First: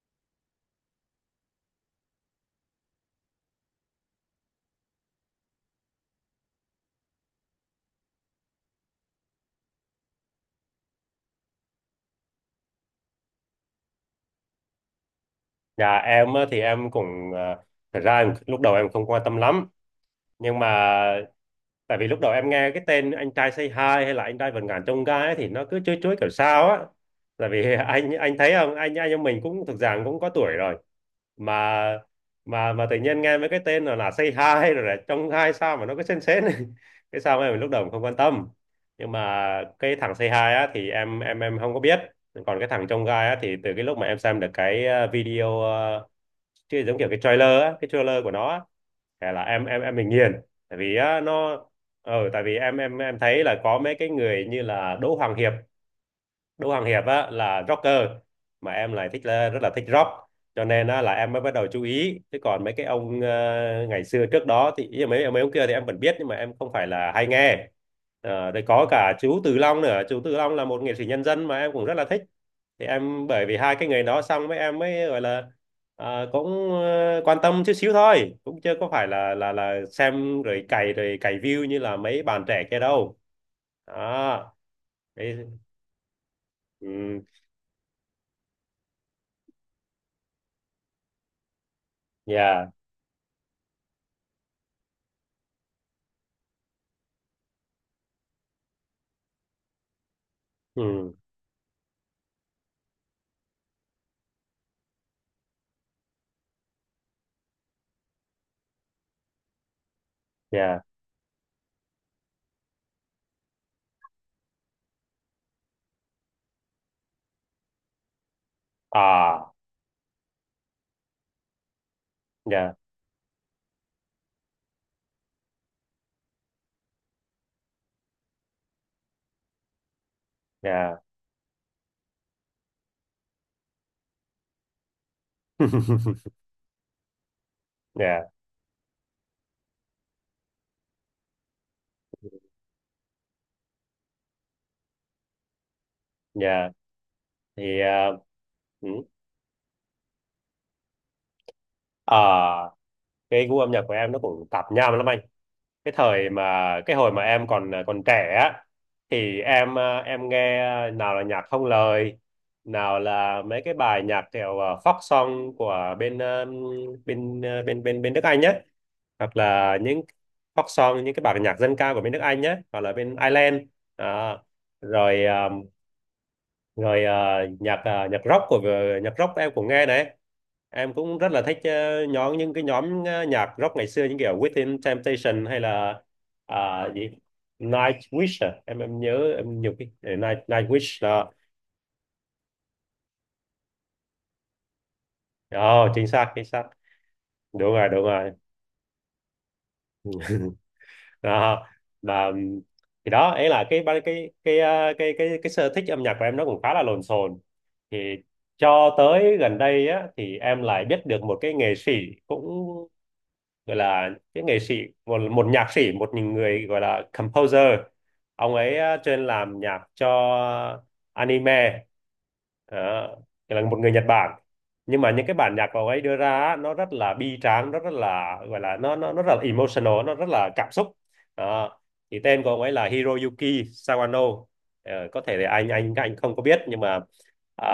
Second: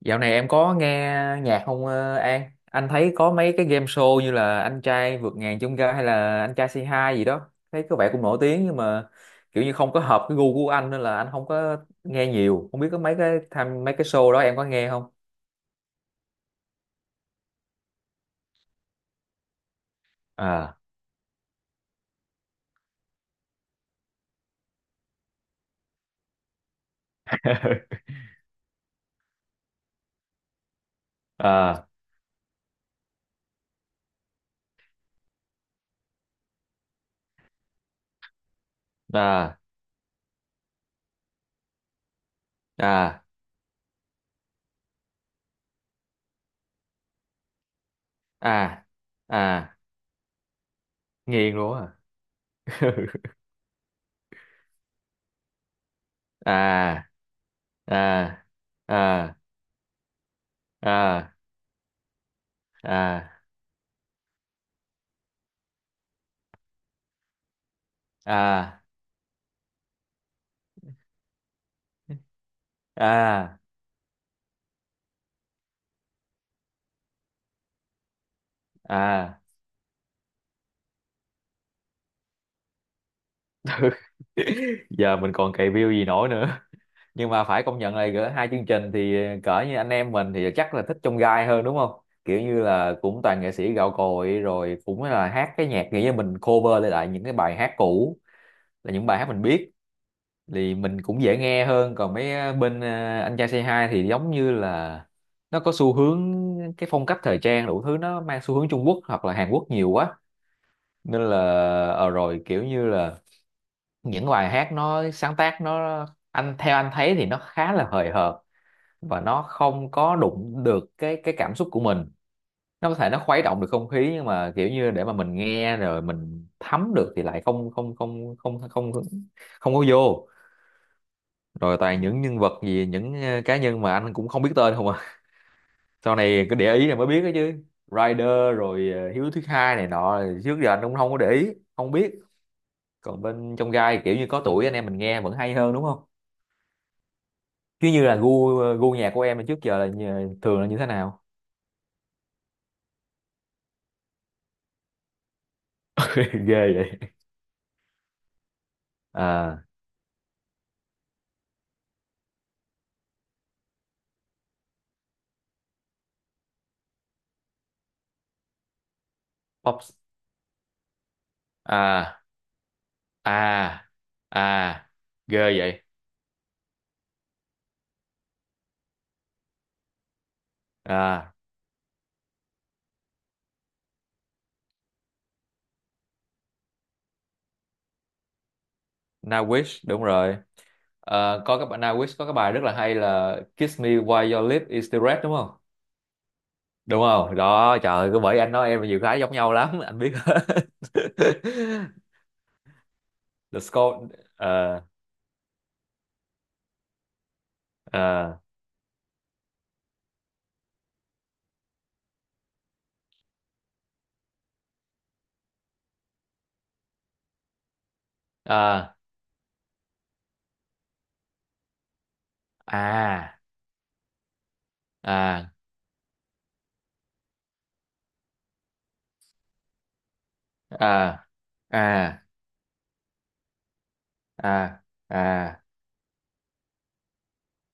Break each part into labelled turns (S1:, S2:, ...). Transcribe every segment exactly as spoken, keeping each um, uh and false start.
S1: Dạo này em có nghe nhạc không ờ, An? Anh thấy có mấy cái game show như là Anh trai vượt ngàn chông gai hay là Anh trai c hai gì đó. Thấy có vẻ cũng nổi tiếng nhưng mà kiểu như không có hợp cái gu của anh nên là anh không có nghe nhiều. Không biết có mấy cái tham mấy cái show đó em có nghe không?
S2: Dạ em á, thì em cũng à, thật ra em, lúc đầu em không quan tâm lắm nhưng mà
S1: À.
S2: tại vì lúc đầu em nghe cái tên anh trai Say Hi hay là anh trai vượt ngàn chông gai ấy, thì nó cứ chuối chuối kiểu sao á tại vì anh anh thấy không, anh anh em mình cũng thực ra cũng có tuổi rồi mà
S1: À.
S2: mà mà tự nhiên nghe mấy cái tên là, là Say Hi rồi là chông gai sao mà nó cứ sến sến cái sao em lúc đầu không quan tâm nhưng mà
S1: À.
S2: cái thằng Say Hi á thì em em em không có biết, còn cái thằng chông
S1: À.
S2: gai á thì từ cái lúc mà em xem được cái ờ, video, ờ, chứ giống kiểu cái trailer á, cái trailer của nó á,
S1: À.
S2: thế là em
S1: À.
S2: em em bị nghiền tại vì á,
S1: Nghiền
S2: nó
S1: luôn á.
S2: ừ, tại vì em em em thấy là có mấy cái người như là Đỗ Hoàng Hiệp, Đỗ Hoàng Hiệp á là rocker mà
S1: À.
S2: em lại thích
S1: À.
S2: là, rất là thích rock cho nên á, là em
S1: À.
S2: mới bắt đầu chú ý chứ còn mấy cái ông
S1: À.
S2: ờ, ngày xưa trước đó thì ý là mấy mấy ông kia thì em vẫn biết nhưng mà em không phải là hay nghe. Ờ, đây
S1: À.
S2: có cả chú Từ Long nữa, chú Từ Long là một nghệ sĩ nhân dân mà em cũng rất là thích thì em bởi vì
S1: À.
S2: hai cái nghề đó xong mấy em mới gọi là à, cũng ờ, quan tâm chút xíu thôi cũng chưa có phải là
S1: À.
S2: là là xem rồi cày rồi cày view như là mấy bạn trẻ kia đâu đó.
S1: Giờ mình
S2: Đấy.
S1: còn cày view gì nổi nữa?
S2: Ừ,
S1: Nhưng mà phải công nhận là gỡ hai chương trình thì cỡ như anh em mình thì chắc là thích trong gai hơn, đúng không? Kiểu như
S2: yeah,
S1: là cũng toàn nghệ sĩ gạo cội rồi, cũng là hát cái nhạc, nghĩa là mình cover lại lại những cái bài hát cũ, là những bài hát mình biết thì mình
S2: ừ,
S1: cũng dễ nghe hơn. Còn mấy ờ, bên à, anh trai Say hai thì giống như là nó có xu hướng, cái phong cách thời trang đủ thứ nó mang xu hướng Trung Quốc hoặc là Hàn Quốc nhiều quá.
S2: yeah,
S1: Nên là ờ rồi kiểu như là những bài hát nó sáng tác nó, anh theo anh thấy thì nó khá là hời hợt và nó
S2: à,
S1: không có đụng được cái cái cảm xúc của mình.
S2: yeah,
S1: Nó có thể nó khuấy động được không khí nhưng mà kiểu như để mà mình nghe rồi mình thấm được thì lại không không không không không không, không có vô.
S2: yeah,
S1: Rồi toàn những nhân vật gì, những ờ, cá nhân mà anh cũng không biết tên không à, sau này cứ để ý này mới biết đó chứ.
S2: yeah,
S1: Rider rồi ờ, Hiếu thứ hai này nọ trước giờ anh cũng không có để ý, không biết. Còn bên trong gai kiểu như có tuổi anh em mình nghe vẫn hay hơn, đúng không?
S2: yeah thì
S1: Chứ như là
S2: ờ,
S1: gu
S2: ừ.
S1: gu nhạc của em là trước giờ là như- thường là như thế nào?
S2: À, cái gu âm nhạc của em nó cũng tạp nham lắm anh. Cái thời mà
S1: Ghê
S2: cái
S1: vậy.
S2: hồi mà em còn còn trẻ á thì
S1: À.
S2: em ờ, em nghe ờ, nào là nhạc không lời, nào là mấy cái bài nhạc kiểu ờ, folk song của bên ờ, bên ờ, bên bên bên nước Anh nhé, hoặc là
S1: Pop.
S2: những folk song, những cái bản nhạc dân ca của bên nước
S1: À.
S2: Anh nhé hoặc là bên Ireland.
S1: À.
S2: Đó.
S1: À.
S2: Rồi
S1: Ghê
S2: ờ,
S1: vậy.
S2: rồi ờ, nhạc ờ, nhạc rock của nhạc rock em cũng nghe này, em cũng rất
S1: À.
S2: là thích ờ, nhóm những cái nhóm ờ, nhạc rock ngày xưa những kiểu Within Temptation hay là à, gì Nightwish à? em em nhớ em
S1: Nowitch,
S2: nhiều cái
S1: đúng
S2: ờ,
S1: rồi.
S2: Night Nightwish đó.
S1: Ờ, có các bạn Nowitch có cái bài rất là hay là Kiss me while your lip is still red, đúng không?
S2: Oh, chính xác chính xác.
S1: Đúng không
S2: Đúng
S1: đó,
S2: rồi
S1: trời
S2: đúng
S1: ơi, cứ
S2: rồi.
S1: bởi anh nói em nhiều cái giống nhau lắm, anh biết hết.
S2: Đó mà ừm, thì đó ấy
S1: The
S2: là cái cái
S1: score.
S2: cái cái
S1: Ờ.
S2: ờ, cái cái, cái sở thích âm nhạc của em nó cũng khá là lộn xộn thì
S1: Ờ.
S2: cho tới gần đây á thì em lại biết được một cái nghệ sĩ cũng gọi là những nghệ sĩ, một một nhạc sĩ, một người gọi là composer, ông ấy
S1: Ờ.
S2: ờ, chuyên làm nhạc cho anime. Đó,
S1: À.
S2: là một người Nhật Bản nhưng mà những cái
S1: À.
S2: bản nhạc của ông ấy đưa ra á, nó rất là bi tráng, nó rất là gọi là nó nó nó rất là emotional, nó rất là cảm xúc.
S1: À.
S2: Đó. Thì
S1: À.
S2: tên của ông ấy là Hiroyuki Sawano.
S1: À.
S2: Ờ, có thể là
S1: À.
S2: anh anh anh không có biết nhưng mà à,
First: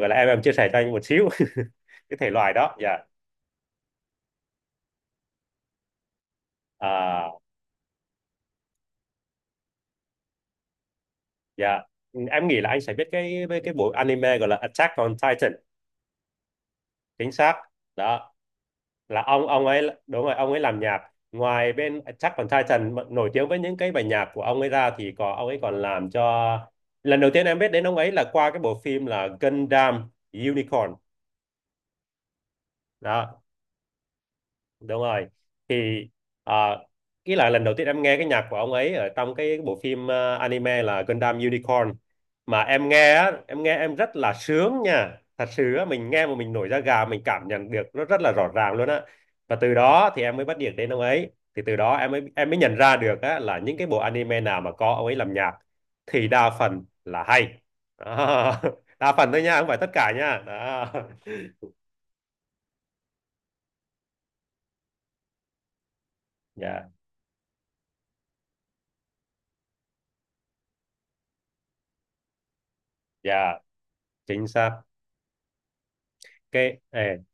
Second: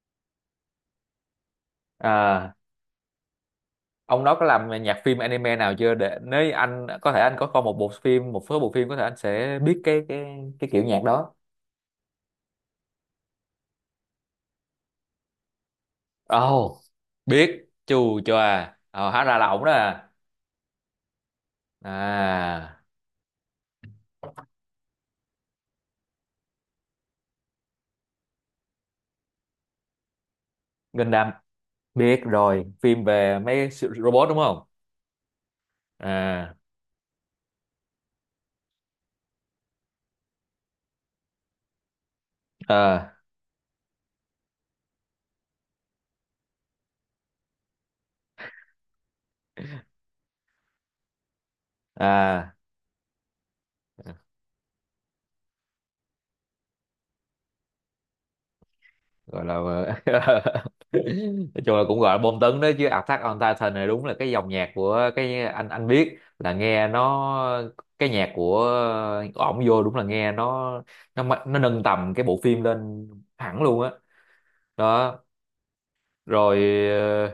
S2: gọi là em em chia sẻ cho anh một xíu cái thể loại
S1: À.
S2: đó dạ.
S1: Ông đó có làm nhạc phim anime nào chưa, để nếu anh có thể
S2: À,
S1: anh có coi một bộ phim, một số bộ phim có thể anh sẽ biết cái cái cái kiểu nhạc đó.
S2: dạ, ừ, em nghĩ là anh sẽ biết cái với cái bộ anime gọi là Attack on Titan,
S1: Ồ,
S2: chính xác.
S1: biết chù
S2: Đó,
S1: chòa, ờ,
S2: là
S1: hóa ra là
S2: ông
S1: ổng
S2: ông
S1: đó
S2: ấy
S1: à.
S2: đúng rồi, ông ấy làm nhạc. Ngoài bên Attack on
S1: À.
S2: Titan mà nổi tiếng với những cái bài nhạc của ông ấy ra thì có ông ấy còn làm cho lần đầu tiên em biết đến ông ấy là qua cái bộ phim là Gundam Unicorn.
S1: Gundam, biết rồi, phim về
S2: Đó,
S1: mấy siêu- robot đúng không.
S2: đúng rồi thì
S1: À.
S2: à, ý là lần đầu tiên em nghe cái nhạc của ông ấy ở trong cái bộ phim, à, anime là Gundam Unicorn mà em nghe
S1: À.
S2: á, em nghe em rất là sướng nha, thật sự á, mình nghe mà mình nổi da gà, mình cảm nhận được nó rất là rõ ràng luôn á. Và từ đó thì em mới bắt điện đến ông ấy thì từ đó em mới em
S1: À.
S2: mới nhận ra được á, là những cái bộ anime nào mà có ông ấy làm nhạc thì đa phần là hay. Đó. Đa phần thôi
S1: Gọi là
S2: nha, không phải tất cả nha. Đó
S1: nói chung là cũng gọi là bom tấn đó chứ. Attack on Titan này đúng là cái dòng nhạc của cái, anh anh biết là
S2: dạ,
S1: nghe nó, cái nhạc của ổng vô đúng là nghe nó nó ma- nó nâng tầm cái bộ phim lên
S2: dạ,
S1: hẳn luôn á.
S2: chính xác.
S1: Đó. Rồi
S2: Cái ê,
S1: ờ,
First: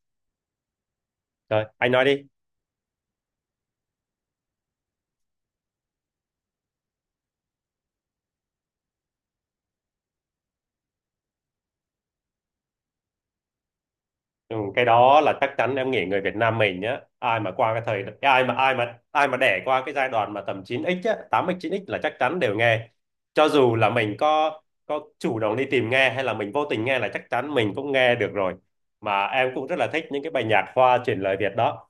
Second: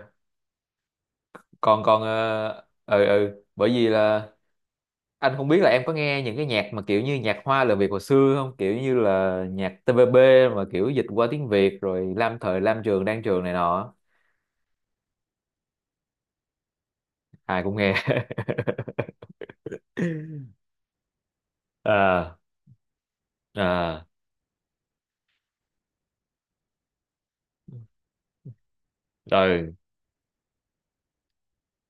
S2: rồi,
S1: còn
S2: anh
S1: còn
S2: nói đi.
S1: ờ, ừ ừ bởi vì là anh không biết là em có nghe những cái nhạc mà kiểu như nhạc hoa lời Việt hồi xưa không, kiểu như là nhạc tê vê bê mà kiểu dịch qua tiếng Việt rồi Lam Thời Lam Trường, Đan Trường này nọ,
S2: Ừ, cái đó là chắc chắn, em nghĩ người Việt Nam mình nhá, ai mà
S1: ai
S2: qua
S1: cũng
S2: cái
S1: nghe.
S2: thời, ai mà ai mà ai mà đẻ qua cái giai đoạn mà tầm chín ích á, tám ích chín ích là chắc chắn
S1: À.
S2: đều nghe cho dù là
S1: À.
S2: mình có có chủ động đi tìm nghe hay là mình vô tình nghe là chắc chắn mình cũng nghe được rồi, mà em cũng
S1: Ừ.
S2: rất là thích những cái bài nhạc hoa chuyển lời Việt đó.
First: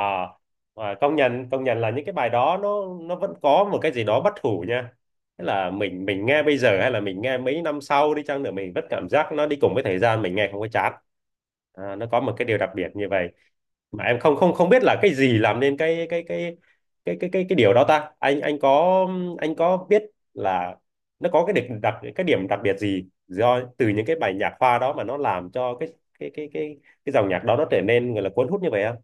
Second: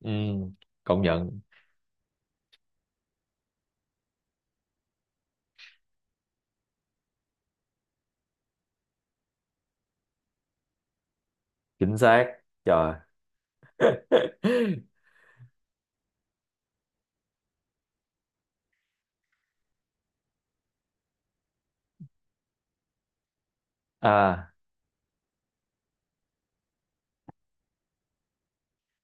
S1: Ừ.
S2: à,
S1: Công
S2: Công
S1: nhận.
S2: nhận, công nhận là những cái bài đó nó nó vẫn có một cái gì đó bất hủ nha. Tức là mình mình nghe bây giờ hay là mình nghe mấy năm sau đi chăng nữa mình vẫn cảm giác nó đi cùng với thời gian, mình nghe không có chán, à,
S1: Chính
S2: nó có
S1: xác.
S2: một cái điều đặc biệt
S1: Trời.
S2: như vậy mà em không không không biết là cái gì làm nên cái cái cái cái cái cái cái điều đó ta, anh anh có, anh có biết là nó có cái điểm đặc, cái điểm đặc biệt gì do từ những cái bài
S1: À,
S2: nhạc khoa đó mà nó làm cho cái cái cái cái cái dòng nhạc đó nó trở nên gọi là cuốn hút như vậy không?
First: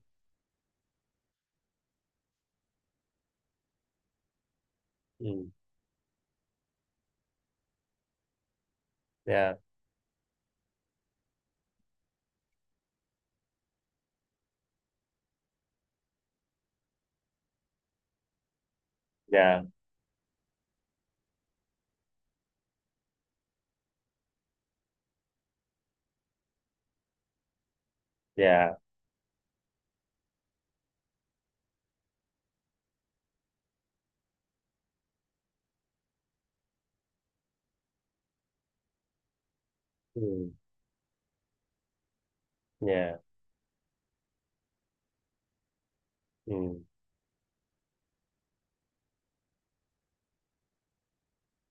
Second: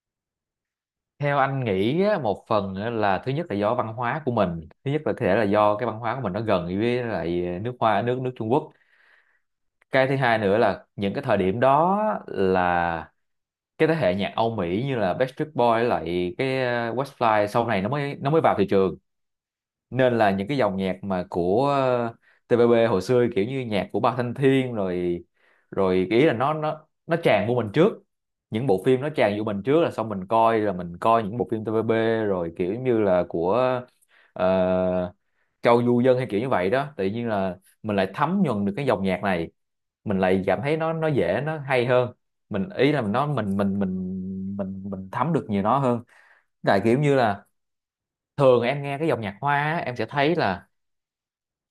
S1: theo anh nghĩ á, một phần á là thứ nhất là do văn hóa của mình, thứ nhất là có thể là
S2: Ừ,
S1: do cái văn hóa của mình nó gần với lại nước Hoa, nước nước Trung Quốc.
S2: dạ,
S1: Cái thứ hai nữa là những cái thời điểm đó là cái thế hệ nhạc Âu Mỹ như là Backstreet Boys lại cái uh, Westlife sau này nó mới nó mới vào thị trường.
S2: dạ,
S1: Nên là những cái dòng nhạc mà của ờ, tê pê bê hồi xưa, kiểu như nhạc của Ba Thanh Thiên rồi rồi cái ý là nó nó nó tràn vô mình trước, những
S2: dạ,
S1: bộ phim nó tràn vô mình trước, là xong mình coi, là mình coi những bộ phim tê pê bê rồi kiểu như là của ờ, Châu Du Dân hay kiểu như vậy đó, tự nhiên là mình lại thấm nhuần được cái dòng nhạc này, mình lại
S2: ừ,
S1: cảm thấy nó nó dễ, nó hay hơn, mình ý là mình
S2: dạ,
S1: nó mình mình mình mình mình thấm được nhiều nó hơn. Tại
S2: ừ,
S1: kiểu như là thường em nghe cái dòng nhạc hoa á, em sẽ thấy là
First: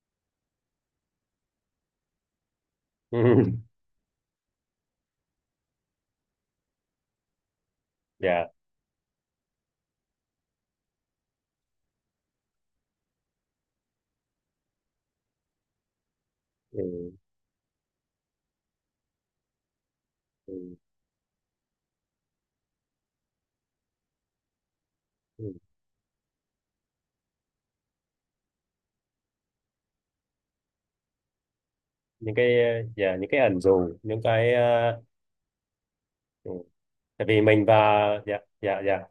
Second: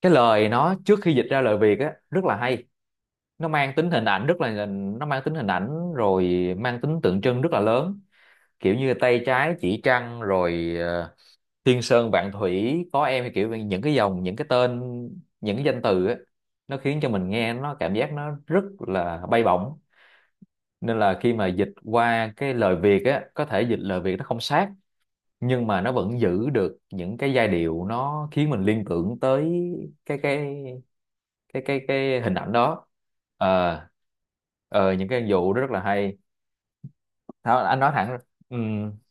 S1: cái lời nó trước khi dịch ra lời Việt á rất là hay,
S2: ừ,
S1: nó mang tính hình ảnh rất là nó mang tính hình ảnh rồi, mang tính tượng trưng rất là lớn,
S2: dạ,
S1: kiểu như tay trái chỉ trăng rồi ờ, thiên sơn vạn thủy có em, thì kiểu như những cái dòng, những cái tên, những cái danh từ á, nó khiến cho
S2: ừ,
S1: mình nghe nó, cảm giác nó rất là bay bổng.
S2: ừ,
S1: Nên là khi mà dịch qua cái lời Việt á, có thể dịch lời Việt nó không sát
S2: ừ.
S1: nhưng mà nó vẫn giữ được những cái giai điệu, nó khiến mình liên tưởng tới cái cái cái cái cái hình
S2: Những
S1: ảnh
S2: cái ờ,
S1: đó.
S2: dạ, những cái ẩn
S1: ờ
S2: dụ, những cái ờ,
S1: ờ, những cái vụ đó rất là hay.
S2: ừ, tại vì mình
S1: Thôi,
S2: và
S1: anh nói thẳng.
S2: dạ, dạ,
S1: ừm,
S2: dạ.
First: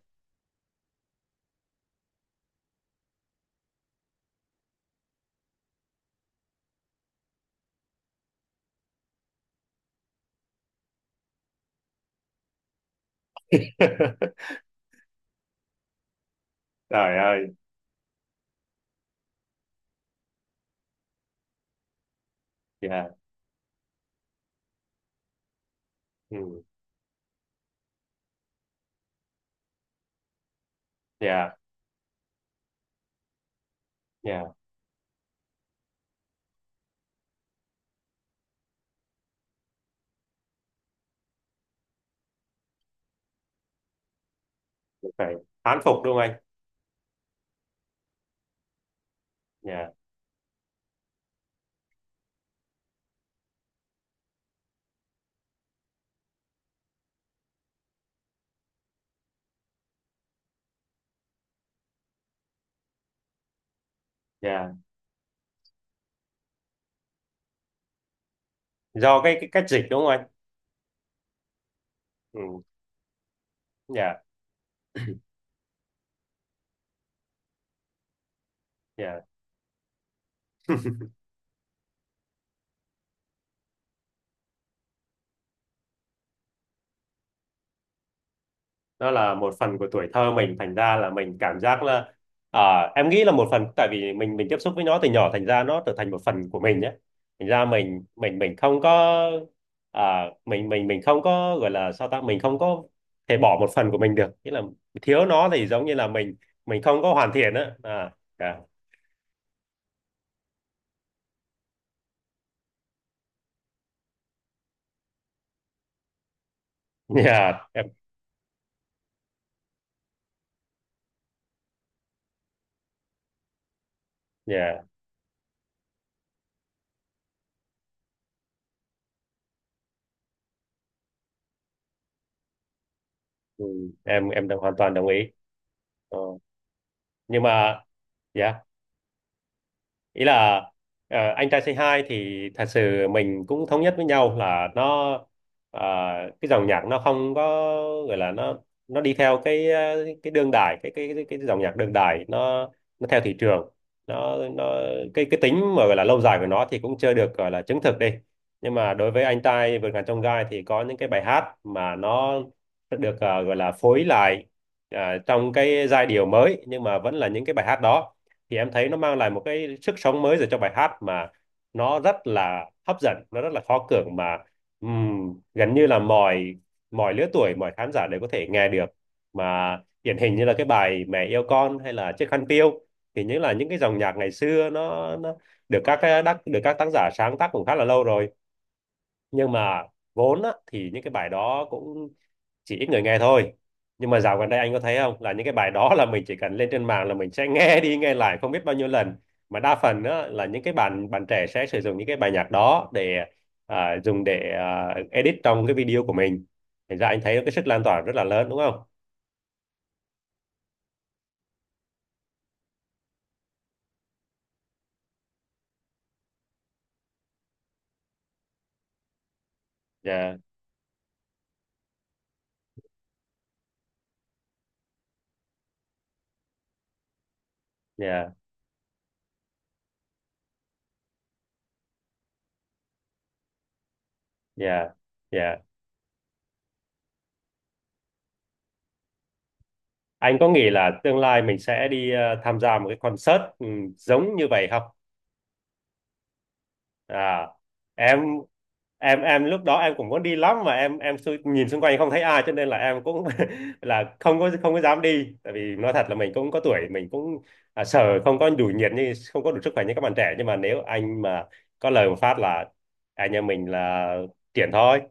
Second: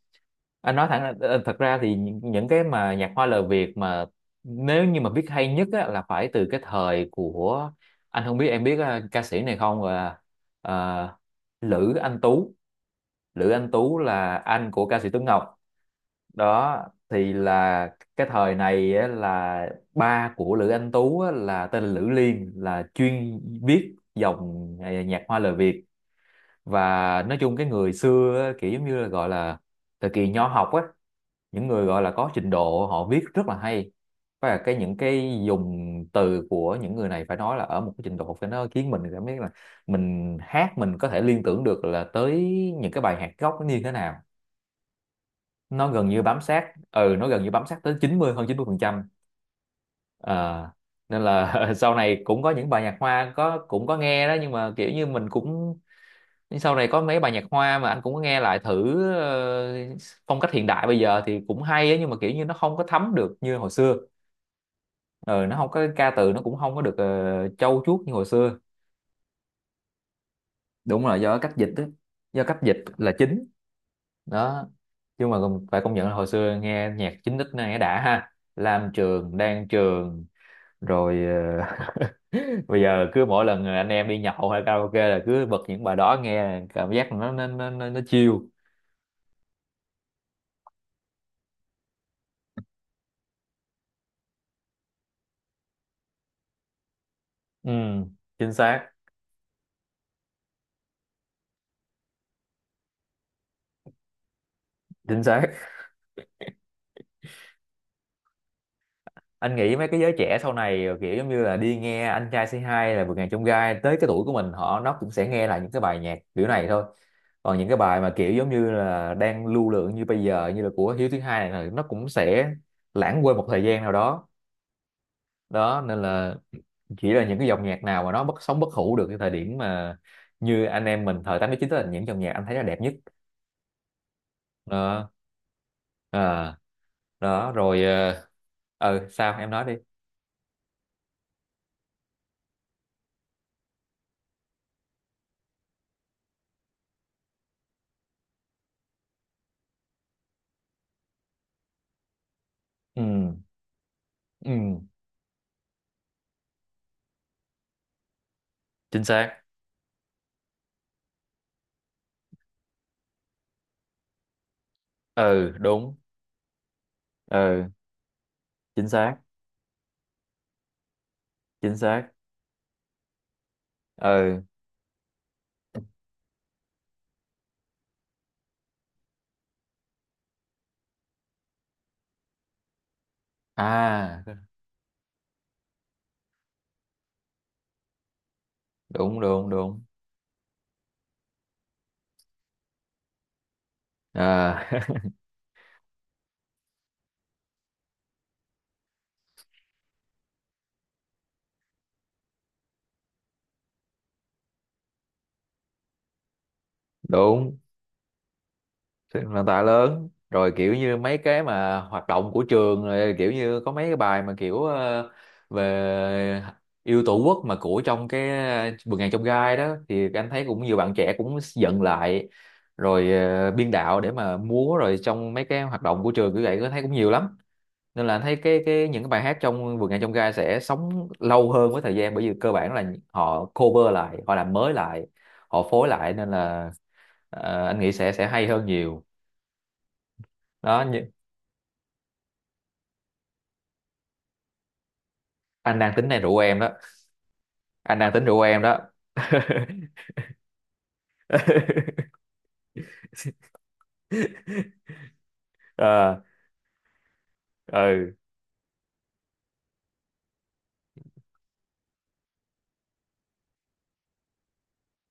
S1: anh nói thẳng là- ờ, Thật ra thì những, những cái mà nhạc hoa lời Việt mà, nếu như mà biết hay nhất á, là phải từ cái thời của, anh không biết em biết ờ, ca sĩ này không, là ờ, Lữ Anh Tú. Lữ Anh Tú là anh của ca sĩ Tuấn Ngọc đó.
S2: Trời
S1: Thì
S2: ơi,
S1: là cái thời này á, là ba của Lữ Anh Tú á, là tên là Lữ Liên, là
S2: dạ,
S1: chuyên viết dòng à, nhạc hoa lời Việt.
S2: ừ,
S1: Và nói chung cái người xưa á, kiểu giống như là gọi là thời kỳ nho học á,
S2: dạ,
S1: những người gọi là có trình độ họ viết rất là hay.
S2: dạ
S1: Và cái những cái dùng từ của những người này phải nói là ở một cái trình độ, phải, nó khiến mình cảm thấy là mình hát mình có thể liên tưởng được là tới những cái bài hát gốc nó như thế nào.
S2: phải, thán
S1: Nó
S2: phục
S1: gần
S2: đúng không
S1: như
S2: anh.
S1: bám sát ừ nó gần như bám sát tới chín mươi, hơn chín mươi phần trăm.
S2: Dạ,
S1: à, Nên là sau này cũng có những bài nhạc hoa có cũng có nghe đó, nhưng mà kiểu như mình cũng, sau này có mấy bài nhạc hoa mà anh cũng có nghe lại thử, ờ, phong cách hiện đại bây giờ thì cũng hay á, nhưng mà kiểu như nó không có thấm được như hồi xưa.
S2: dạ,
S1: Ừ, nó không có ca từ, nó cũng không có được ờ, trau chuốt như hồi xưa.
S2: do cái, cái cách dịch đúng không anh.
S1: Đúng là do cách dịch á,
S2: Ừ,
S1: do cách dịch là chính.
S2: dạ,
S1: Đó. Nhưng mà phải công nhận là hồi xưa nghe nhạc chín x này đã ha, Lam
S2: dạ,
S1: Trường, Đan Trường. Rồi ờ, bây giờ cứ mỗi lần anh em đi nhậu hay karaoke là cứ bật những bài đó nghe, cảm giác nó nó nó nó, nó chill.
S2: nó là một phần của tuổi thơ mình thành ra là mình cảm giác là à, em nghĩ là một phần tại vì mình mình tiếp xúc với nó từ nhỏ thành ra nó trở thành một phần của mình nhé, thành ra
S1: Ừ.
S2: mình mình
S1: Chính
S2: mình không
S1: xác.
S2: có à, mình mình mình không có gọi là sao ta, mình không có thể bỏ một phần của mình được, nghĩa là
S1: Chính
S2: thiếu
S1: xác.
S2: nó thì giống như là mình mình không có hoàn thiện á à, yeah.
S1: Anh nghĩ mấy cái giới trẻ sau này ờ, kiểu giống như là đi nghe anh trai c hai là vượt ngàn chông gai, tới cái tuổi của mình họ, nó cũng sẽ nghe lại những cái bài nhạc kiểu này thôi. Còn
S2: Yeah,
S1: những cái
S2: em
S1: bài mà kiểu giống như là đang lưu lượng như bây giờ như là của Hiếu thứ hai này, là nó cũng sẽ lãng quên một thời gian nào đó.
S2: yeah.
S1: Đó, nên là chỉ là những cái dòng nhạc nào mà nó bất sống, bất hủ được cái thời điểm mà như anh em mình thời tám chín là những dòng nhạc anh thấy là đẹp nhất.
S2: Ừ, em em đồng hoàn toàn đồng
S1: Đó.
S2: ý. Ờ,
S1: À.
S2: nhưng
S1: Đó.
S2: mà
S1: Rồi.
S2: yeah,
S1: Ờ ừ, sao em nói đi.
S2: ý là ờ, anh trai Say Hi thì thật sự mình cũng thống nhất với nhau là nó ờ, cái dòng nhạc nó không có gọi là nó nó đi theo cái ờ, cái đương đại cái cái cái, cái dòng nhạc đương đại nó
S1: Ừ.
S2: nó theo thị trường, nó nó
S1: Ừ.
S2: cái cái tính mà gọi là lâu dài của nó thì cũng chưa được gọi là chứng thực đi, nhưng mà
S1: Chính
S2: đối với
S1: xác.
S2: anh trai vượt ngàn chông gai thì có những cái bài hát mà nó được ờ, gọi là phối lại ờ, trong
S1: Ừ.
S2: cái
S1: Đúng.
S2: giai điệu mới nhưng mà vẫn là những cái bài
S1: Ừ.
S2: hát đó thì em thấy
S1: Chính
S2: nó
S1: xác.
S2: mang lại một cái sức sống mới rồi cho bài hát mà
S1: Chính
S2: nó
S1: xác.
S2: rất là hấp dẫn, nó rất là khó cưỡng mà
S1: Ừ.
S2: ừm, gần như là mọi mọi lứa tuổi, mọi khán giả đều có thể nghe được mà điển hình như là cái bài Mẹ yêu con hay là Chiếc khăn piêu thì những là những cái dòng nhạc
S1: À.
S2: ngày xưa nó, nó được các cái đắc được các tác giả sáng tác cũng khá là lâu rồi,
S1: Đúng, đúng,
S2: nhưng mà
S1: đúng.
S2: vốn á, thì những cái bài đó cũng chỉ ít người nghe thôi, nhưng mà dạo gần đây
S1: À.
S2: anh có thấy không là những cái bài đó là mình chỉ cần lên trên mạng là mình sẽ nghe đi nghe lại không biết bao nhiêu lần mà đa phần á, là những cái bạn bạn trẻ sẽ sử dụng những cái bài nhạc đó để à, dùng để à, edit trong cái video của mình, thành ra anh thấy cái
S1: Đúng.
S2: sức lan tỏa rất là lớn đúng không,
S1: Thì nền tảng lớn rồi, kiểu như mấy cái mà hoạt động của trường rồi, kiểu như có mấy cái bài mà kiểu ờ, về yêu tổ quốc mà của trong cái ờ, vườn ngàn trong gai đó, thì anh
S2: dạ,
S1: thấy cũng nhiều bạn trẻ cũng dựng lại rồi, ờ, biên đạo để mà múa rồi, trong mấy cái hoạt động của trường như vậy có thấy cũng nhiều lắm. Nên là anh
S2: dạ,
S1: thấy cái cái những cái bài hát trong vườn ngàn trong gai sẽ sống lâu hơn với thời gian, bởi vì cơ bản là họ cover lại, họ làm mới
S2: dạ,
S1: lại,
S2: dạ,
S1: họ phối lại, nên là ờ, anh nghĩ sẽ sẽ hay hơn nhiều.
S2: anh có nghĩ
S1: Đó,
S2: là tương lai mình sẽ đi à, tham gia một cái concert ừ, giống như vậy không,
S1: anh đang tính này rủ em đó,
S2: à
S1: anh đang
S2: em,
S1: tính rủ em đó.
S2: em em lúc đó em cũng muốn đi lắm mà em em xu- nhìn xung quanh không thấy ai cho nên là em cũng là không có không có dám đi tại vì nói thật là
S1: Ờ.
S2: mình cũng có tuổi, mình cũng à,
S1: Ừ.
S2: sợ không có đủ nhiệt như không có đủ sức khỏe như các bạn trẻ nhưng mà nếu anh mà có lời một phát là anh em mình là triển thôi.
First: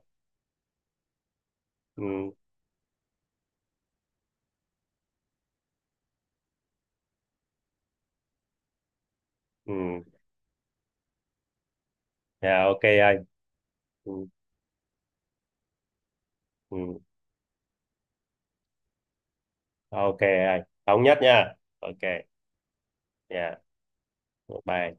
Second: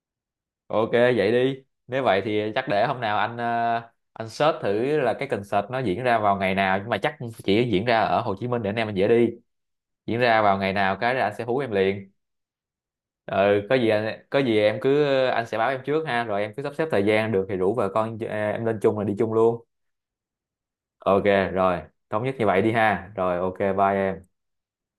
S1: Ok, vậy đi, nếu vậy
S2: Ừ,
S1: thì chắc để hôm nào anh ờ, anh search thử là cái concert nó diễn ra vào ngày nào, nhưng mà chắc chỉ diễn ra ở Hồ Chí Minh để anh em mình dễ đi.
S2: ừ.
S1: Diễn ra vào ngày nào cái là anh sẽ hú em liền.
S2: Dạ, ok anh.
S1: Ừ, có gì
S2: Ừ,
S1: anh, có gì em cứ, anh sẽ báo em trước ha, rồi em cứ sắp xếp
S2: ừ.
S1: thời gian được thì rủ vợ con ờ, em lên chung là đi chung luôn.
S2: Ok anh, thống nhất
S1: Ok,
S2: nha.
S1: rồi
S2: Ok
S1: thống nhất như vậy đi ha, rồi ok,
S2: dạ
S1: bye em.
S2: bye.